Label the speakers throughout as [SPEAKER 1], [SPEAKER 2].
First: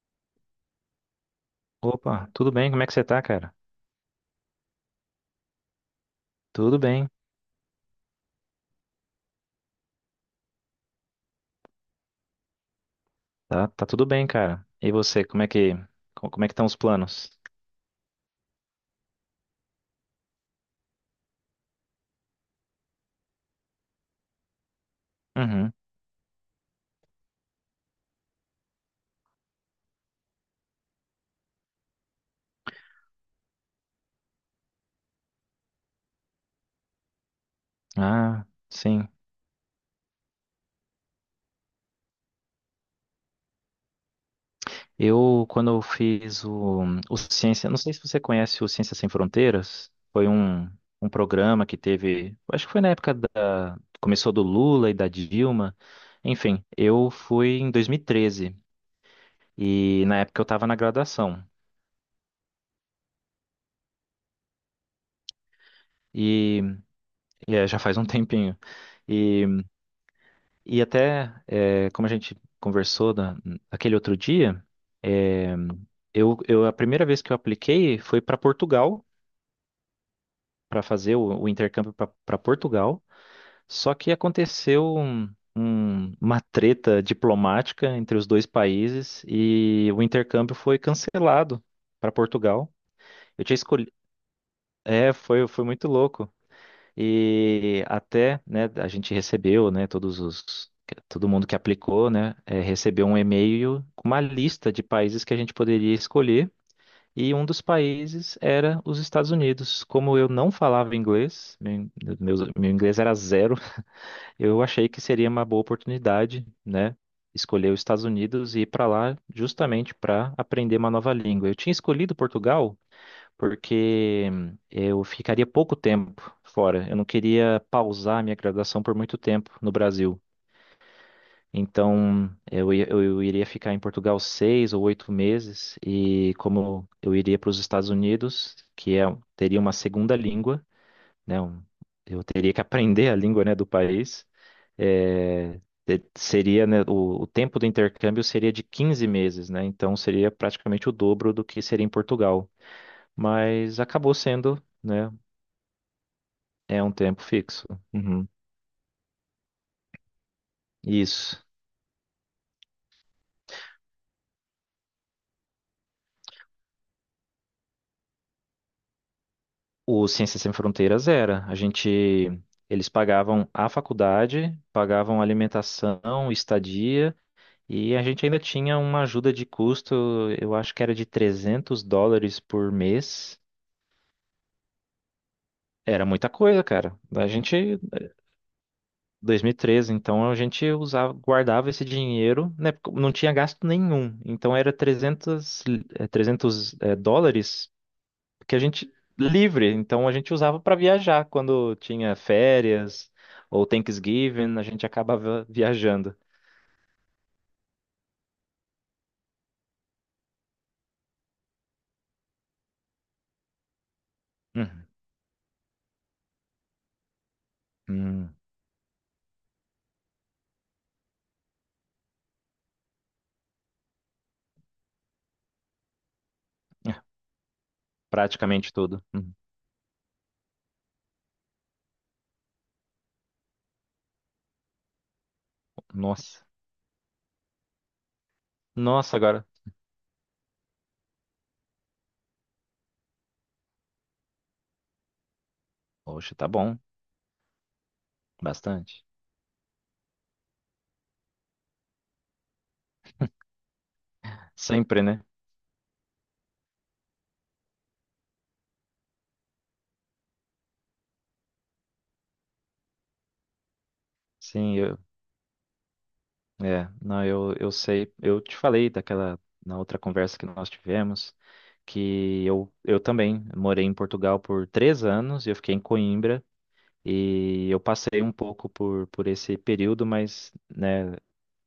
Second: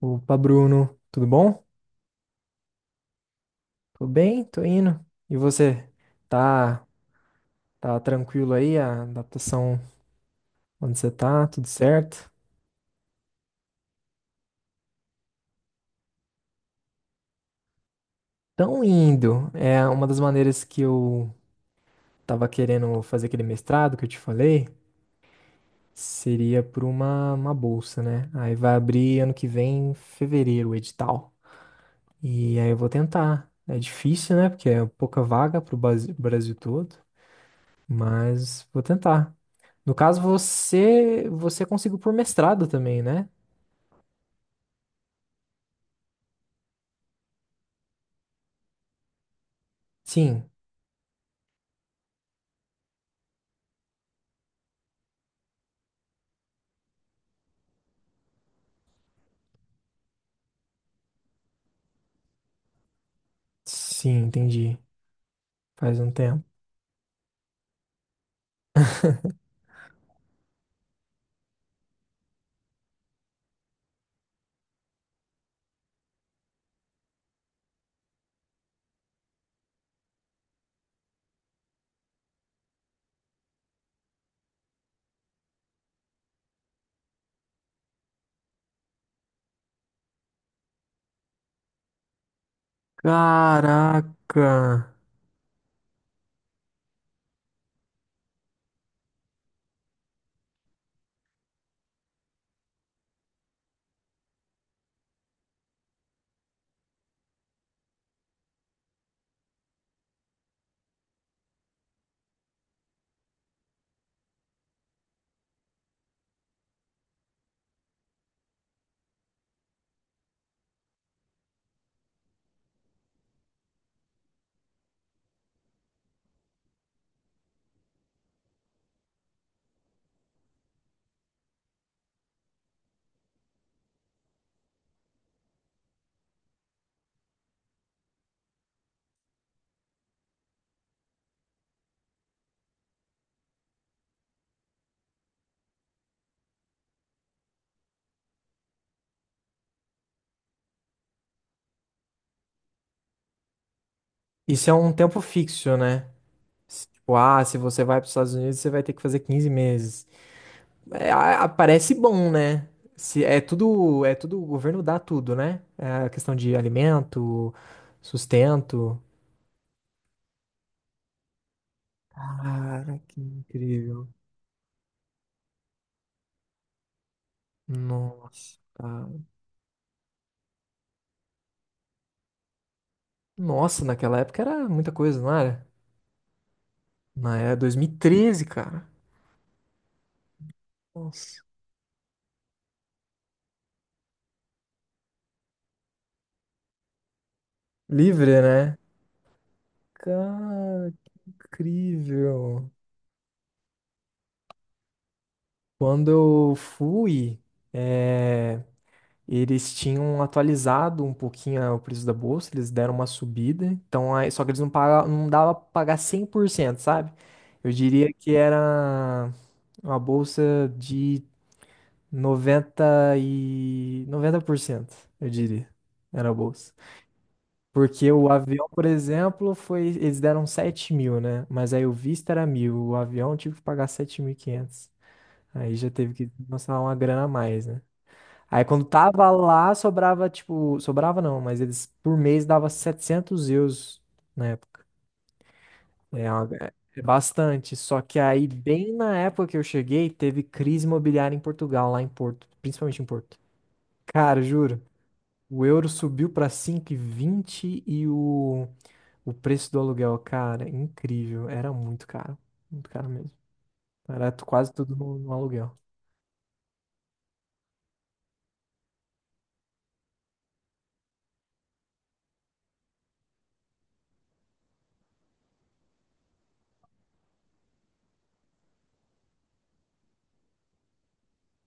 [SPEAKER 1] Opa, Bruno, tudo bom?
[SPEAKER 2] Opa, tudo bem? Como é que você tá, cara?
[SPEAKER 1] Tô bem, tô indo. E você?
[SPEAKER 2] Tudo
[SPEAKER 1] Tá,
[SPEAKER 2] bem.
[SPEAKER 1] tá tranquilo aí? A adaptação onde você tá? Tudo certo?
[SPEAKER 2] Tá tudo bem, cara. E você, como é que estão os planos?
[SPEAKER 1] Tão indo. É uma das maneiras que eu tava querendo fazer aquele mestrado que eu te falei,
[SPEAKER 2] Uhum.
[SPEAKER 1] seria por uma bolsa, né? Aí vai abrir ano que vem, em fevereiro, o edital. E aí eu vou tentar. É difícil, né? Porque é pouca vaga pro Brasil todo,
[SPEAKER 2] Ah,
[SPEAKER 1] mas vou
[SPEAKER 2] sim.
[SPEAKER 1] tentar. No caso, você conseguiu por mestrado também, né?
[SPEAKER 2] Quando eu fiz o Ciência, não sei se você conhece o Ciência Sem Fronteiras, foi
[SPEAKER 1] Sim,
[SPEAKER 2] um programa que teve, acho que foi na época começou do Lula e da Dilma. Enfim, eu fui em 2013 e na época eu estava na graduação.
[SPEAKER 1] sim, entendi. Faz um tempo.
[SPEAKER 2] e, já faz um tempinho. E até, como a gente conversou da aquele outro dia, eh, a primeira vez que eu apliquei foi para Portugal, para fazer o intercâmbio para Portugal. Só que aconteceu uma treta diplomática entre os dois países e o intercâmbio foi cancelado para Portugal. Eu tinha escolhido.
[SPEAKER 1] Caraca!
[SPEAKER 2] É, foi muito louco. E até, né, a gente recebeu, né, todo mundo que aplicou, né, recebeu um e-mail com uma lista de países que a gente poderia escolher. E um dos países era os Estados Unidos. Como eu não falava inglês, meu inglês era zero, eu achei que seria uma boa oportunidade, né, escolher os Estados Unidos e ir para lá justamente para aprender uma nova língua. Eu tinha escolhido Portugal porque eu ficaria pouco tempo fora. Eu não queria pausar minha graduação por muito tempo no Brasil. Então, eu iria ficar em Portugal 6 ou 8 meses, e como eu iria para os Estados Unidos, que é, teria uma segunda língua, né? Eu teria que aprender a língua, né, do país. é, Seria, né, o tempo do intercâmbio seria de 15 meses, né? Então seria praticamente o dobro do que seria em Portugal. Mas acabou sendo,
[SPEAKER 1] Isso é um
[SPEAKER 2] né?
[SPEAKER 1] tempo fixo, né?
[SPEAKER 2] É um
[SPEAKER 1] Tipo,
[SPEAKER 2] tempo
[SPEAKER 1] ah, se
[SPEAKER 2] fixo.
[SPEAKER 1] você vai para os
[SPEAKER 2] Uhum.
[SPEAKER 1] Estados Unidos, você vai ter que fazer 15 meses. É,
[SPEAKER 2] Isso.
[SPEAKER 1] parece bom, né? Se, é tudo, o governo dá tudo, né? É a questão de alimento, sustento.
[SPEAKER 2] O Ciências Sem Fronteiras era. Eles
[SPEAKER 1] Cara, que
[SPEAKER 2] pagavam a
[SPEAKER 1] incrível.
[SPEAKER 2] faculdade, pagavam alimentação, estadia, e a gente ainda
[SPEAKER 1] Nossa,
[SPEAKER 2] tinha uma
[SPEAKER 1] cara.
[SPEAKER 2] ajuda de custo. Eu acho que era de US$ 300 por mês.
[SPEAKER 1] Nossa, naquela época era muita coisa, não era?
[SPEAKER 2] Era muita coisa, cara.
[SPEAKER 1] Mas é dois mil e treze cara.
[SPEAKER 2] 2013, então a gente
[SPEAKER 1] Nossa.
[SPEAKER 2] guardava esse dinheiro, né? Porque não tinha gasto nenhum. Então era 300 dólares
[SPEAKER 1] Livre,
[SPEAKER 2] que a
[SPEAKER 1] né?
[SPEAKER 2] gente livre. Então a gente usava para
[SPEAKER 1] Cara, que
[SPEAKER 2] viajar quando tinha
[SPEAKER 1] incrível.
[SPEAKER 2] férias ou Thanksgiving, a gente acabava
[SPEAKER 1] Quando
[SPEAKER 2] viajando.
[SPEAKER 1] eu fui, é, eles tinham atualizado um pouquinho o preço da bolsa, eles deram uma subida. Então, aí, só que eles não
[SPEAKER 2] Uhum,
[SPEAKER 1] pagavam, não dava pra pagar 100%, sabe? Eu diria
[SPEAKER 2] uhum,
[SPEAKER 1] que era uma bolsa de noventa, e 90%, eu diria. Era a bolsa.
[SPEAKER 2] é,
[SPEAKER 1] Porque o avião,
[SPEAKER 2] praticamente
[SPEAKER 1] por
[SPEAKER 2] tudo. Uhum.
[SPEAKER 1] exemplo, foi. Eles deram 7.000, né? Mas aí o visto era 1.000. O avião eu tive que pagar 7.500. Aí já teve que
[SPEAKER 2] Nossa,
[SPEAKER 1] lançar uma grana a mais, né? Aí quando
[SPEAKER 2] nossa
[SPEAKER 1] tava
[SPEAKER 2] agora.
[SPEAKER 1] lá, sobrava, tipo. Sobrava não, mas eles por mês dava 700 euros na época. É, é
[SPEAKER 2] Poxa,
[SPEAKER 1] uma-
[SPEAKER 2] tá bom,
[SPEAKER 1] É bastante. Só que aí, bem
[SPEAKER 2] bastante.
[SPEAKER 1] na época que eu cheguei, teve crise imobiliária em Portugal, lá em Porto. Principalmente em Porto. Cara, juro.
[SPEAKER 2] Sempre, né?
[SPEAKER 1] O euro subiu pra 5,20 e o. O preço do aluguel, cara, é incrível. Era muito caro. Muito caro mesmo. Era quase
[SPEAKER 2] Sim,
[SPEAKER 1] tudo no aluguel.
[SPEAKER 2] não, eu sei, eu te falei daquela na outra conversa que nós tivemos. Que eu também morei em Portugal por 3 anos e eu fiquei em Coimbra. E eu passei um pouco por esse período, mas né,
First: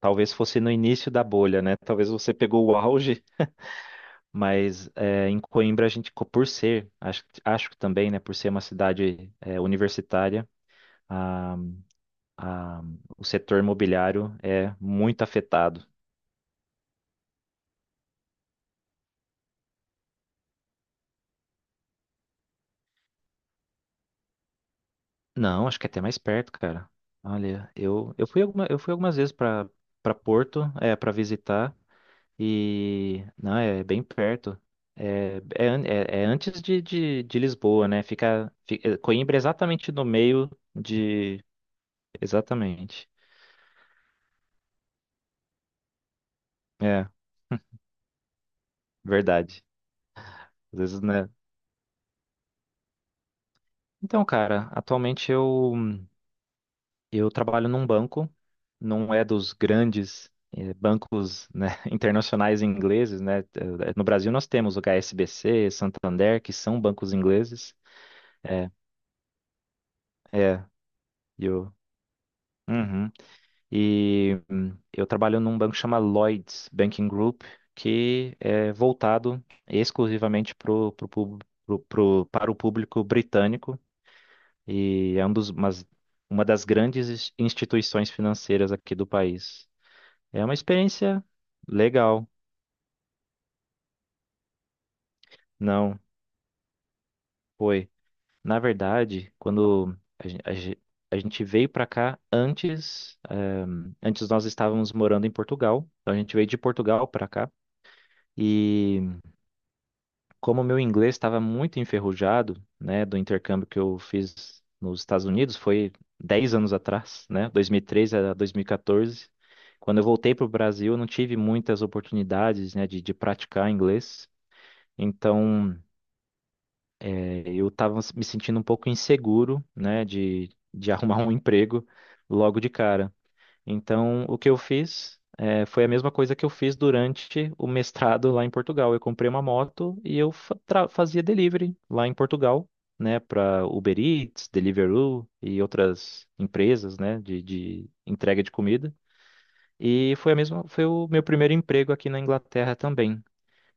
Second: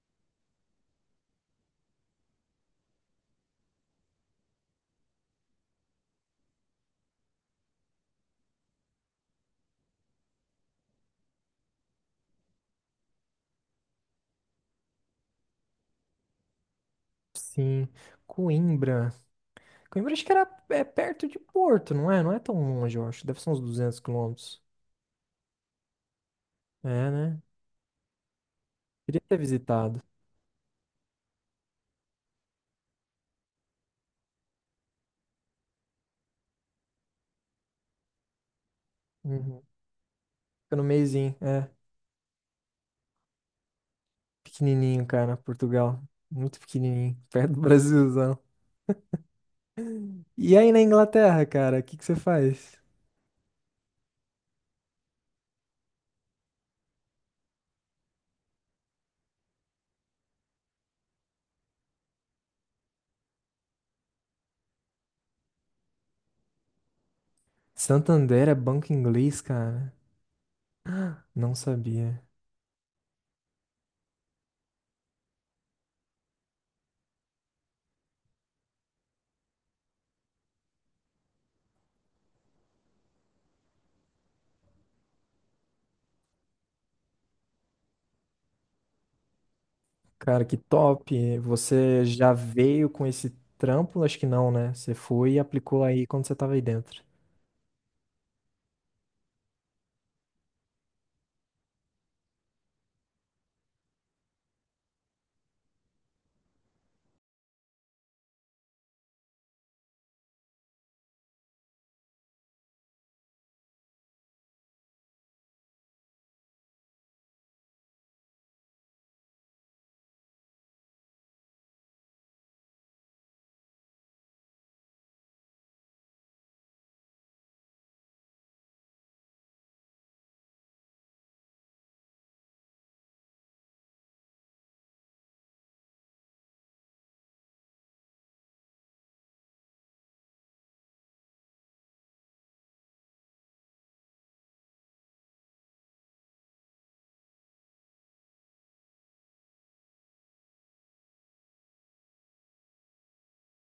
[SPEAKER 2] talvez fosse no início da bolha, né? Talvez você pegou o auge, mas em Coimbra por ser, acho que também, né, por ser uma cidade universitária, a, a, o setor imobiliário é muito afetado.
[SPEAKER 1] Sim. Coimbra. Coimbra acho que era perto de Porto, não é? Não é tão longe, eu acho. Deve ser uns 200 quilômetros.
[SPEAKER 2] Não, acho que é até mais perto, cara.
[SPEAKER 1] É, né?
[SPEAKER 2] Olha, eu fui algumas
[SPEAKER 1] Queria
[SPEAKER 2] vezes
[SPEAKER 1] ter
[SPEAKER 2] para
[SPEAKER 1] visitado.
[SPEAKER 2] Porto, para visitar. E não, é bem perto. É antes de Lisboa, né? Coimbra é
[SPEAKER 1] Uhum.
[SPEAKER 2] exatamente no meio
[SPEAKER 1] Fica no meiozinho,
[SPEAKER 2] de.
[SPEAKER 1] é.
[SPEAKER 2] Exatamente.
[SPEAKER 1] Pequenininho, cara, Portugal. Muito
[SPEAKER 2] É,
[SPEAKER 1] pequenininho. Perto do Brasilzão.
[SPEAKER 2] verdade.
[SPEAKER 1] E aí
[SPEAKER 2] Às
[SPEAKER 1] na
[SPEAKER 2] vezes, né?
[SPEAKER 1] Inglaterra, cara, o que que você faz?
[SPEAKER 2] Então, cara, atualmente eu trabalho num banco, não é dos grandes bancos, né, internacionais ingleses, né? No Brasil nós temos o H S B C Santander, que são bancos ingleses.
[SPEAKER 1] Santander é
[SPEAKER 2] É,
[SPEAKER 1] banco inglês, cara?
[SPEAKER 2] é. E
[SPEAKER 1] Não
[SPEAKER 2] eu.
[SPEAKER 1] sabia.
[SPEAKER 2] Uhum. E eu trabalho num banco que chama Lloyds Banking Group, que é voltado exclusivamente pro, pro, pub- pro, pro- para o público britânico e é uma das grandes instituições financeiras aqui do país.
[SPEAKER 1] Cara,
[SPEAKER 2] É uma
[SPEAKER 1] que
[SPEAKER 2] experiência
[SPEAKER 1] top. Você
[SPEAKER 2] legal,
[SPEAKER 1] já veio com esse trampo? Acho que não, né? Você foi e aplicou
[SPEAKER 2] não
[SPEAKER 1] aí quando você tava aí dentro.
[SPEAKER 2] foi. Na verdade, quando a gente veio para cá antes, antes nós estávamos morando em Portugal, então a gente veio de Portugal para cá. E como meu inglês estava muito enferrujado, né, do intercâmbio que eu fiz nos Estados Unidos, foi 10 anos atrás, né, 2013 a 2014. Quando eu voltei para o Brasil, eu não tive muitas oportunidades, né, de praticar inglês. Então, eu estava me sentindo um pouco inseguro, né, de arrumar um emprego logo de cara. Então, o que eu fiz foi a mesma coisa que eu fiz durante o mestrado lá em Portugal. Eu comprei uma moto e eu fazia delivery lá em Portugal, né, para Uber Eats, Deliveroo e outras empresas, né, de entrega de comida. E foi foi o meu primeiro emprego aqui na Inglaterra também.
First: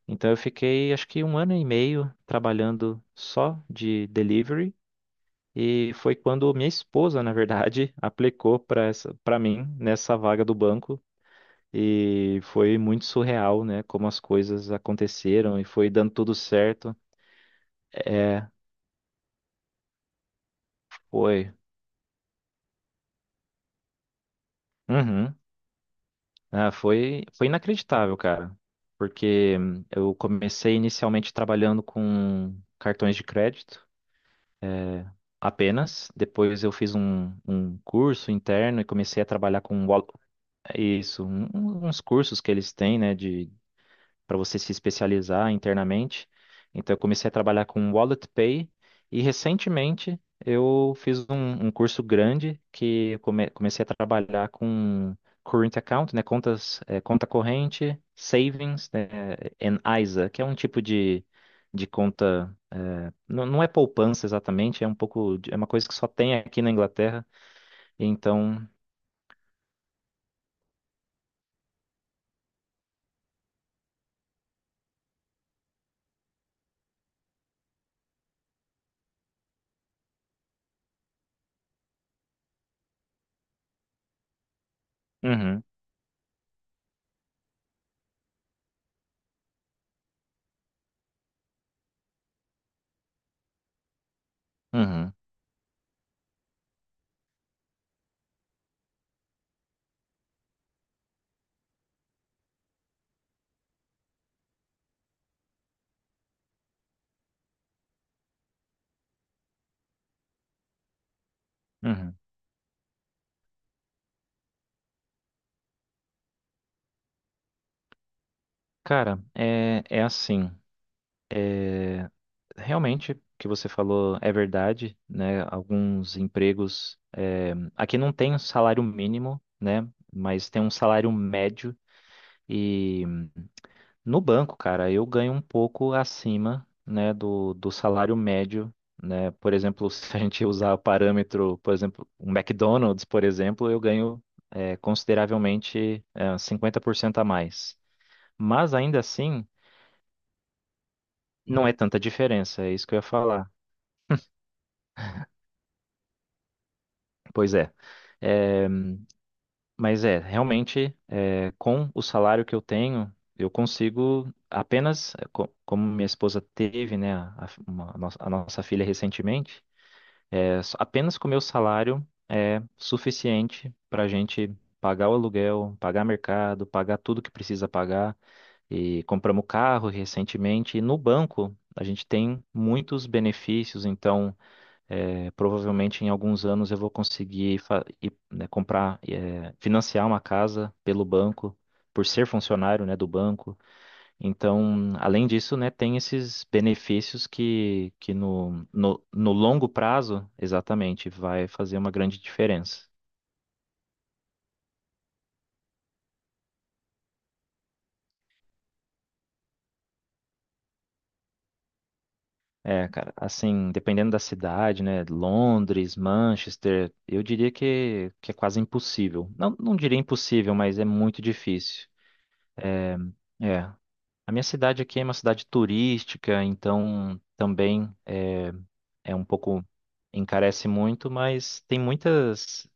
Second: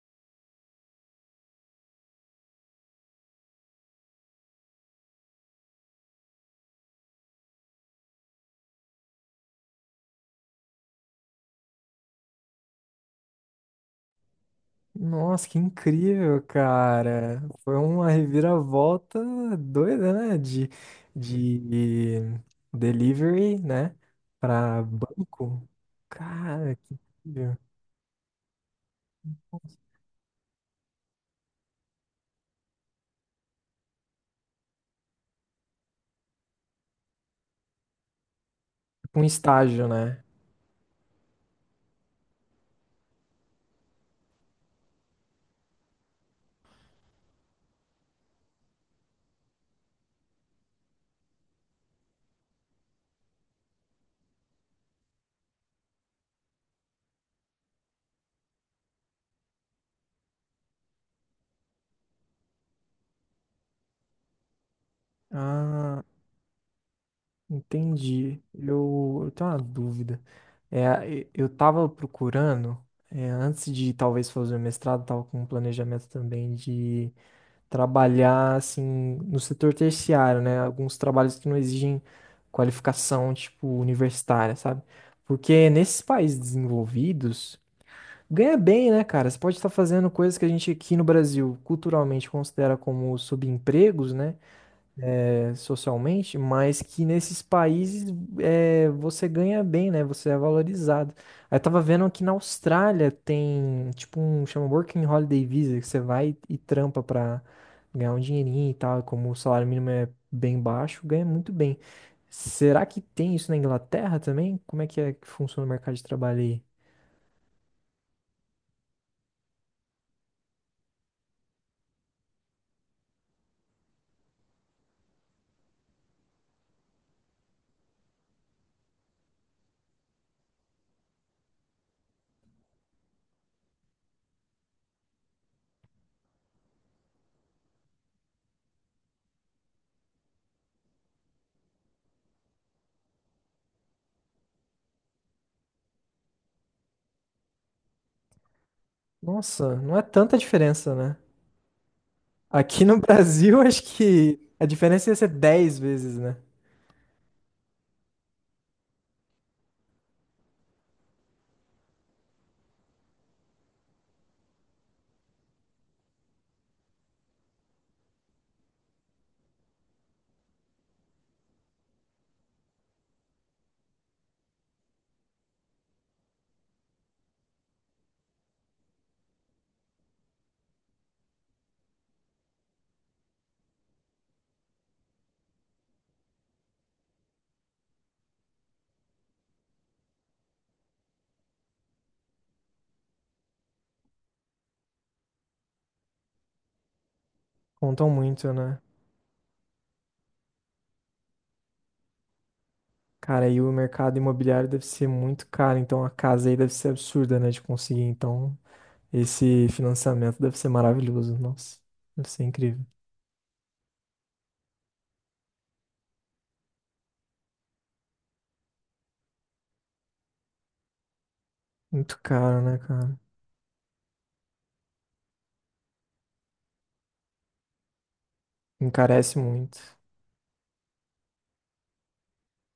[SPEAKER 2] Então, eu fiquei acho que 1 ano e meio trabalhando só de delivery. E foi quando minha esposa, na verdade, aplicou para mim nessa vaga do banco e foi muito surreal, né? Como as coisas
[SPEAKER 1] Nossa,
[SPEAKER 2] aconteceram
[SPEAKER 1] que
[SPEAKER 2] e foi dando tudo
[SPEAKER 1] incrível,
[SPEAKER 2] certo.
[SPEAKER 1] cara. Foi uma
[SPEAKER 2] É,
[SPEAKER 1] reviravolta doida, né? De,
[SPEAKER 2] foi.
[SPEAKER 1] de delivery, né? Pra
[SPEAKER 2] Uhum.
[SPEAKER 1] banco.
[SPEAKER 2] Ah,
[SPEAKER 1] Cara, que
[SPEAKER 2] foi
[SPEAKER 1] incrível.
[SPEAKER 2] inacreditável, cara. Porque eu comecei inicialmente trabalhando com cartões de crédito, é, apenas. Depois eu fiz um curso interno e comecei
[SPEAKER 1] Um
[SPEAKER 2] a trabalhar
[SPEAKER 1] estágio,
[SPEAKER 2] com
[SPEAKER 1] né?
[SPEAKER 2] isso, uns cursos que eles têm, né? de Para você se especializar internamente. Então, eu comecei a trabalhar com Wallet Pay e recentemente eu fiz um curso grande que eu comecei a trabalhar com Current Account, né, contas, conta corrente, Savings, né, and ISA, que é um tipo de conta. Não, não é poupança exatamente, é um pouco, é uma coisa que
[SPEAKER 1] Ah.
[SPEAKER 2] só tem aqui na Inglaterra.
[SPEAKER 1] Entendi.
[SPEAKER 2] Então,
[SPEAKER 1] Eu tenho uma dúvida. Eu estava procurando, antes de talvez fazer o mestrado, estava com um planejamento também de trabalhar assim no setor terciário, né? Alguns trabalhos que não exigem qualificação, tipo, universitária, sabe?
[SPEAKER 2] uhum,
[SPEAKER 1] Porque nesses países desenvolvidos, ganha bem, né, cara? Você pode estar fazendo coisas que a gente aqui no Brasil culturalmente considera como subempregos, né?
[SPEAKER 2] uhum,
[SPEAKER 1] Socialmente, mas que nesses países você ganha bem, né? Você é valorizado. Aí eu tava vendo que na Austrália tem tipo um chama Working Holiday Visa, que você vai e trampa pra ganhar um dinheirinho e tal, e como o salário mínimo é bem baixo, ganha muito bem.
[SPEAKER 2] uhum.
[SPEAKER 1] Será que tem isso na Inglaterra também? Como é que funciona o mercado de trabalho aí?
[SPEAKER 2] Cara, é assim. é, Realmente, o que você falou é verdade, né? Alguns empregos. Aqui não tem um salário mínimo, né? Mas tem um salário médio. E no banco, cara, eu ganho um pouco acima, né, do salário médio, né? Por exemplo, se a gente usar o parâmetro, por exemplo, um McDonald's, por exemplo, eu ganho consideravelmente 50% a mais. Mas ainda assim,
[SPEAKER 1] Nossa, não é tanta diferença, né?
[SPEAKER 2] não é tanta diferença, é
[SPEAKER 1] Aqui
[SPEAKER 2] isso que eu
[SPEAKER 1] no
[SPEAKER 2] ia falar.
[SPEAKER 1] Brasil, acho que a diferença ia ser 10 vezes, né?
[SPEAKER 2] Pois é. É, mas realmente, com o salário que eu tenho, eu consigo apenas, como minha esposa teve, né, a nossa filha recentemente, apenas com o meu salário é suficiente para a gente pagar o aluguel, pagar mercado, pagar tudo que precisa pagar. E compramos carro recentemente. E no banco, a gente tem muitos benefícios, então. É, provavelmente em alguns anos eu vou conseguir ir, né, comprar, financiar uma casa pelo banco, por ser funcionário, né, do banco. Então, além disso, né, tem esses benefícios que,
[SPEAKER 1] Contam
[SPEAKER 2] que
[SPEAKER 1] muito, né?
[SPEAKER 2] no longo prazo, exatamente, vai fazer uma grande diferença.
[SPEAKER 1] Cara, aí o mercado imobiliário deve ser muito caro, então a casa aí deve ser absurda, né, de conseguir. Então, esse financiamento deve ser maravilhoso. Nossa, deve ser incrível.
[SPEAKER 2] É, cara, assim, dependendo da cidade, né, Londres, Manchester, eu diria que é quase impossível. Não, não diria impossível, mas é muito difícil.
[SPEAKER 1] Muito caro, né, cara?
[SPEAKER 2] É. A minha cidade aqui é uma cidade turística, então também é um
[SPEAKER 1] Encarece
[SPEAKER 2] pouco,
[SPEAKER 1] muito.
[SPEAKER 2] encarece muito, mas tem muitas.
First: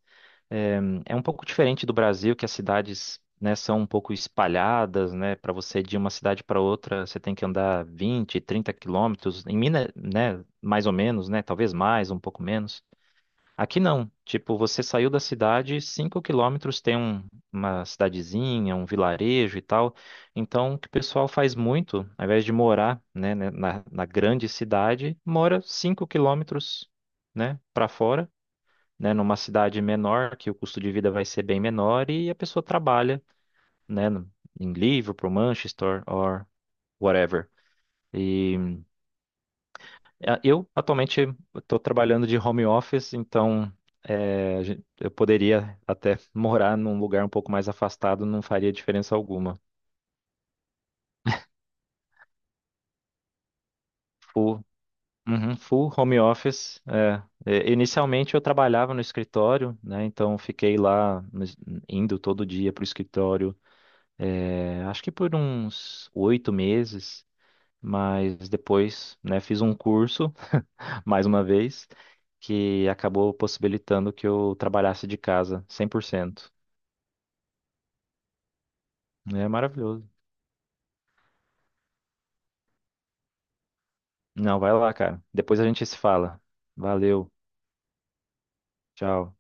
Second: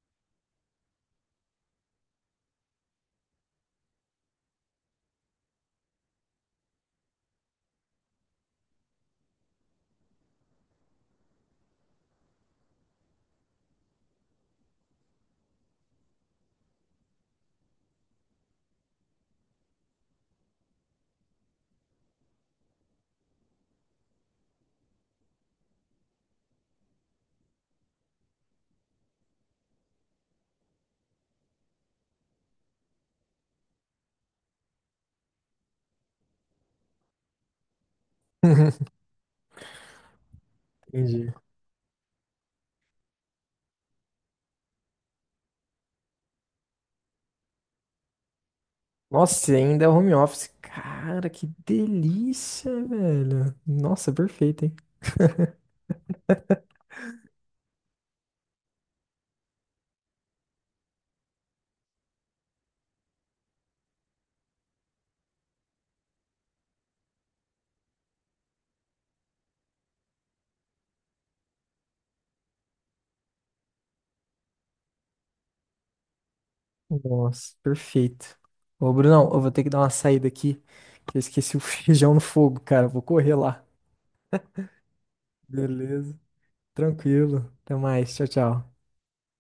[SPEAKER 2] É, é um pouco diferente do Brasil, que as cidades, né, são um pouco espalhadas, né? Para você ir de uma cidade para outra, você tem que andar 20, 30 quilômetros. Em Minas, né, mais ou menos, né? Talvez mais, um pouco menos. Aqui não. Tipo, você saiu da cidade, 5 km tem uma cidadezinha, um vilarejo e tal. Então, o que o pessoal faz muito, ao invés de morar, né, na grande cidade, mora 5 km, né, para fora, né, numa cidade menor, que o custo de vida vai ser bem menor e a pessoa trabalha, né, em Liverpool, Manchester or whatever. Eu atualmente
[SPEAKER 1] Entendi.
[SPEAKER 2] estou trabalhando de home office, então eu poderia até morar num lugar um pouco mais afastado, não faria diferença
[SPEAKER 1] Nossa, e
[SPEAKER 2] alguma.
[SPEAKER 1] ainda é home office. Cara, que delícia, velho. Nossa, perfeito,
[SPEAKER 2] Full,
[SPEAKER 1] hein?
[SPEAKER 2] uhum, full home office. É. É, inicialmente eu trabalhava no escritório, né? Então fiquei lá no indo todo dia para o escritório, acho que por uns 8 meses, mas depois, né, fiz um curso, mais uma vez, que acabou possibilitando que eu trabalhasse de casa 100%.
[SPEAKER 1] Nossa, perfeito. Ô, Brunão, eu
[SPEAKER 2] É
[SPEAKER 1] vou ter que dar uma
[SPEAKER 2] maravilhoso.
[SPEAKER 1] saída aqui, que eu esqueci o feijão no fogo, cara. Vou correr lá.
[SPEAKER 2] Não, vai lá, cara. Depois a gente se
[SPEAKER 1] Beleza.
[SPEAKER 2] fala. Valeu.
[SPEAKER 1] Tranquilo. Até mais. Tchau, tchau.
[SPEAKER 2] Tchau.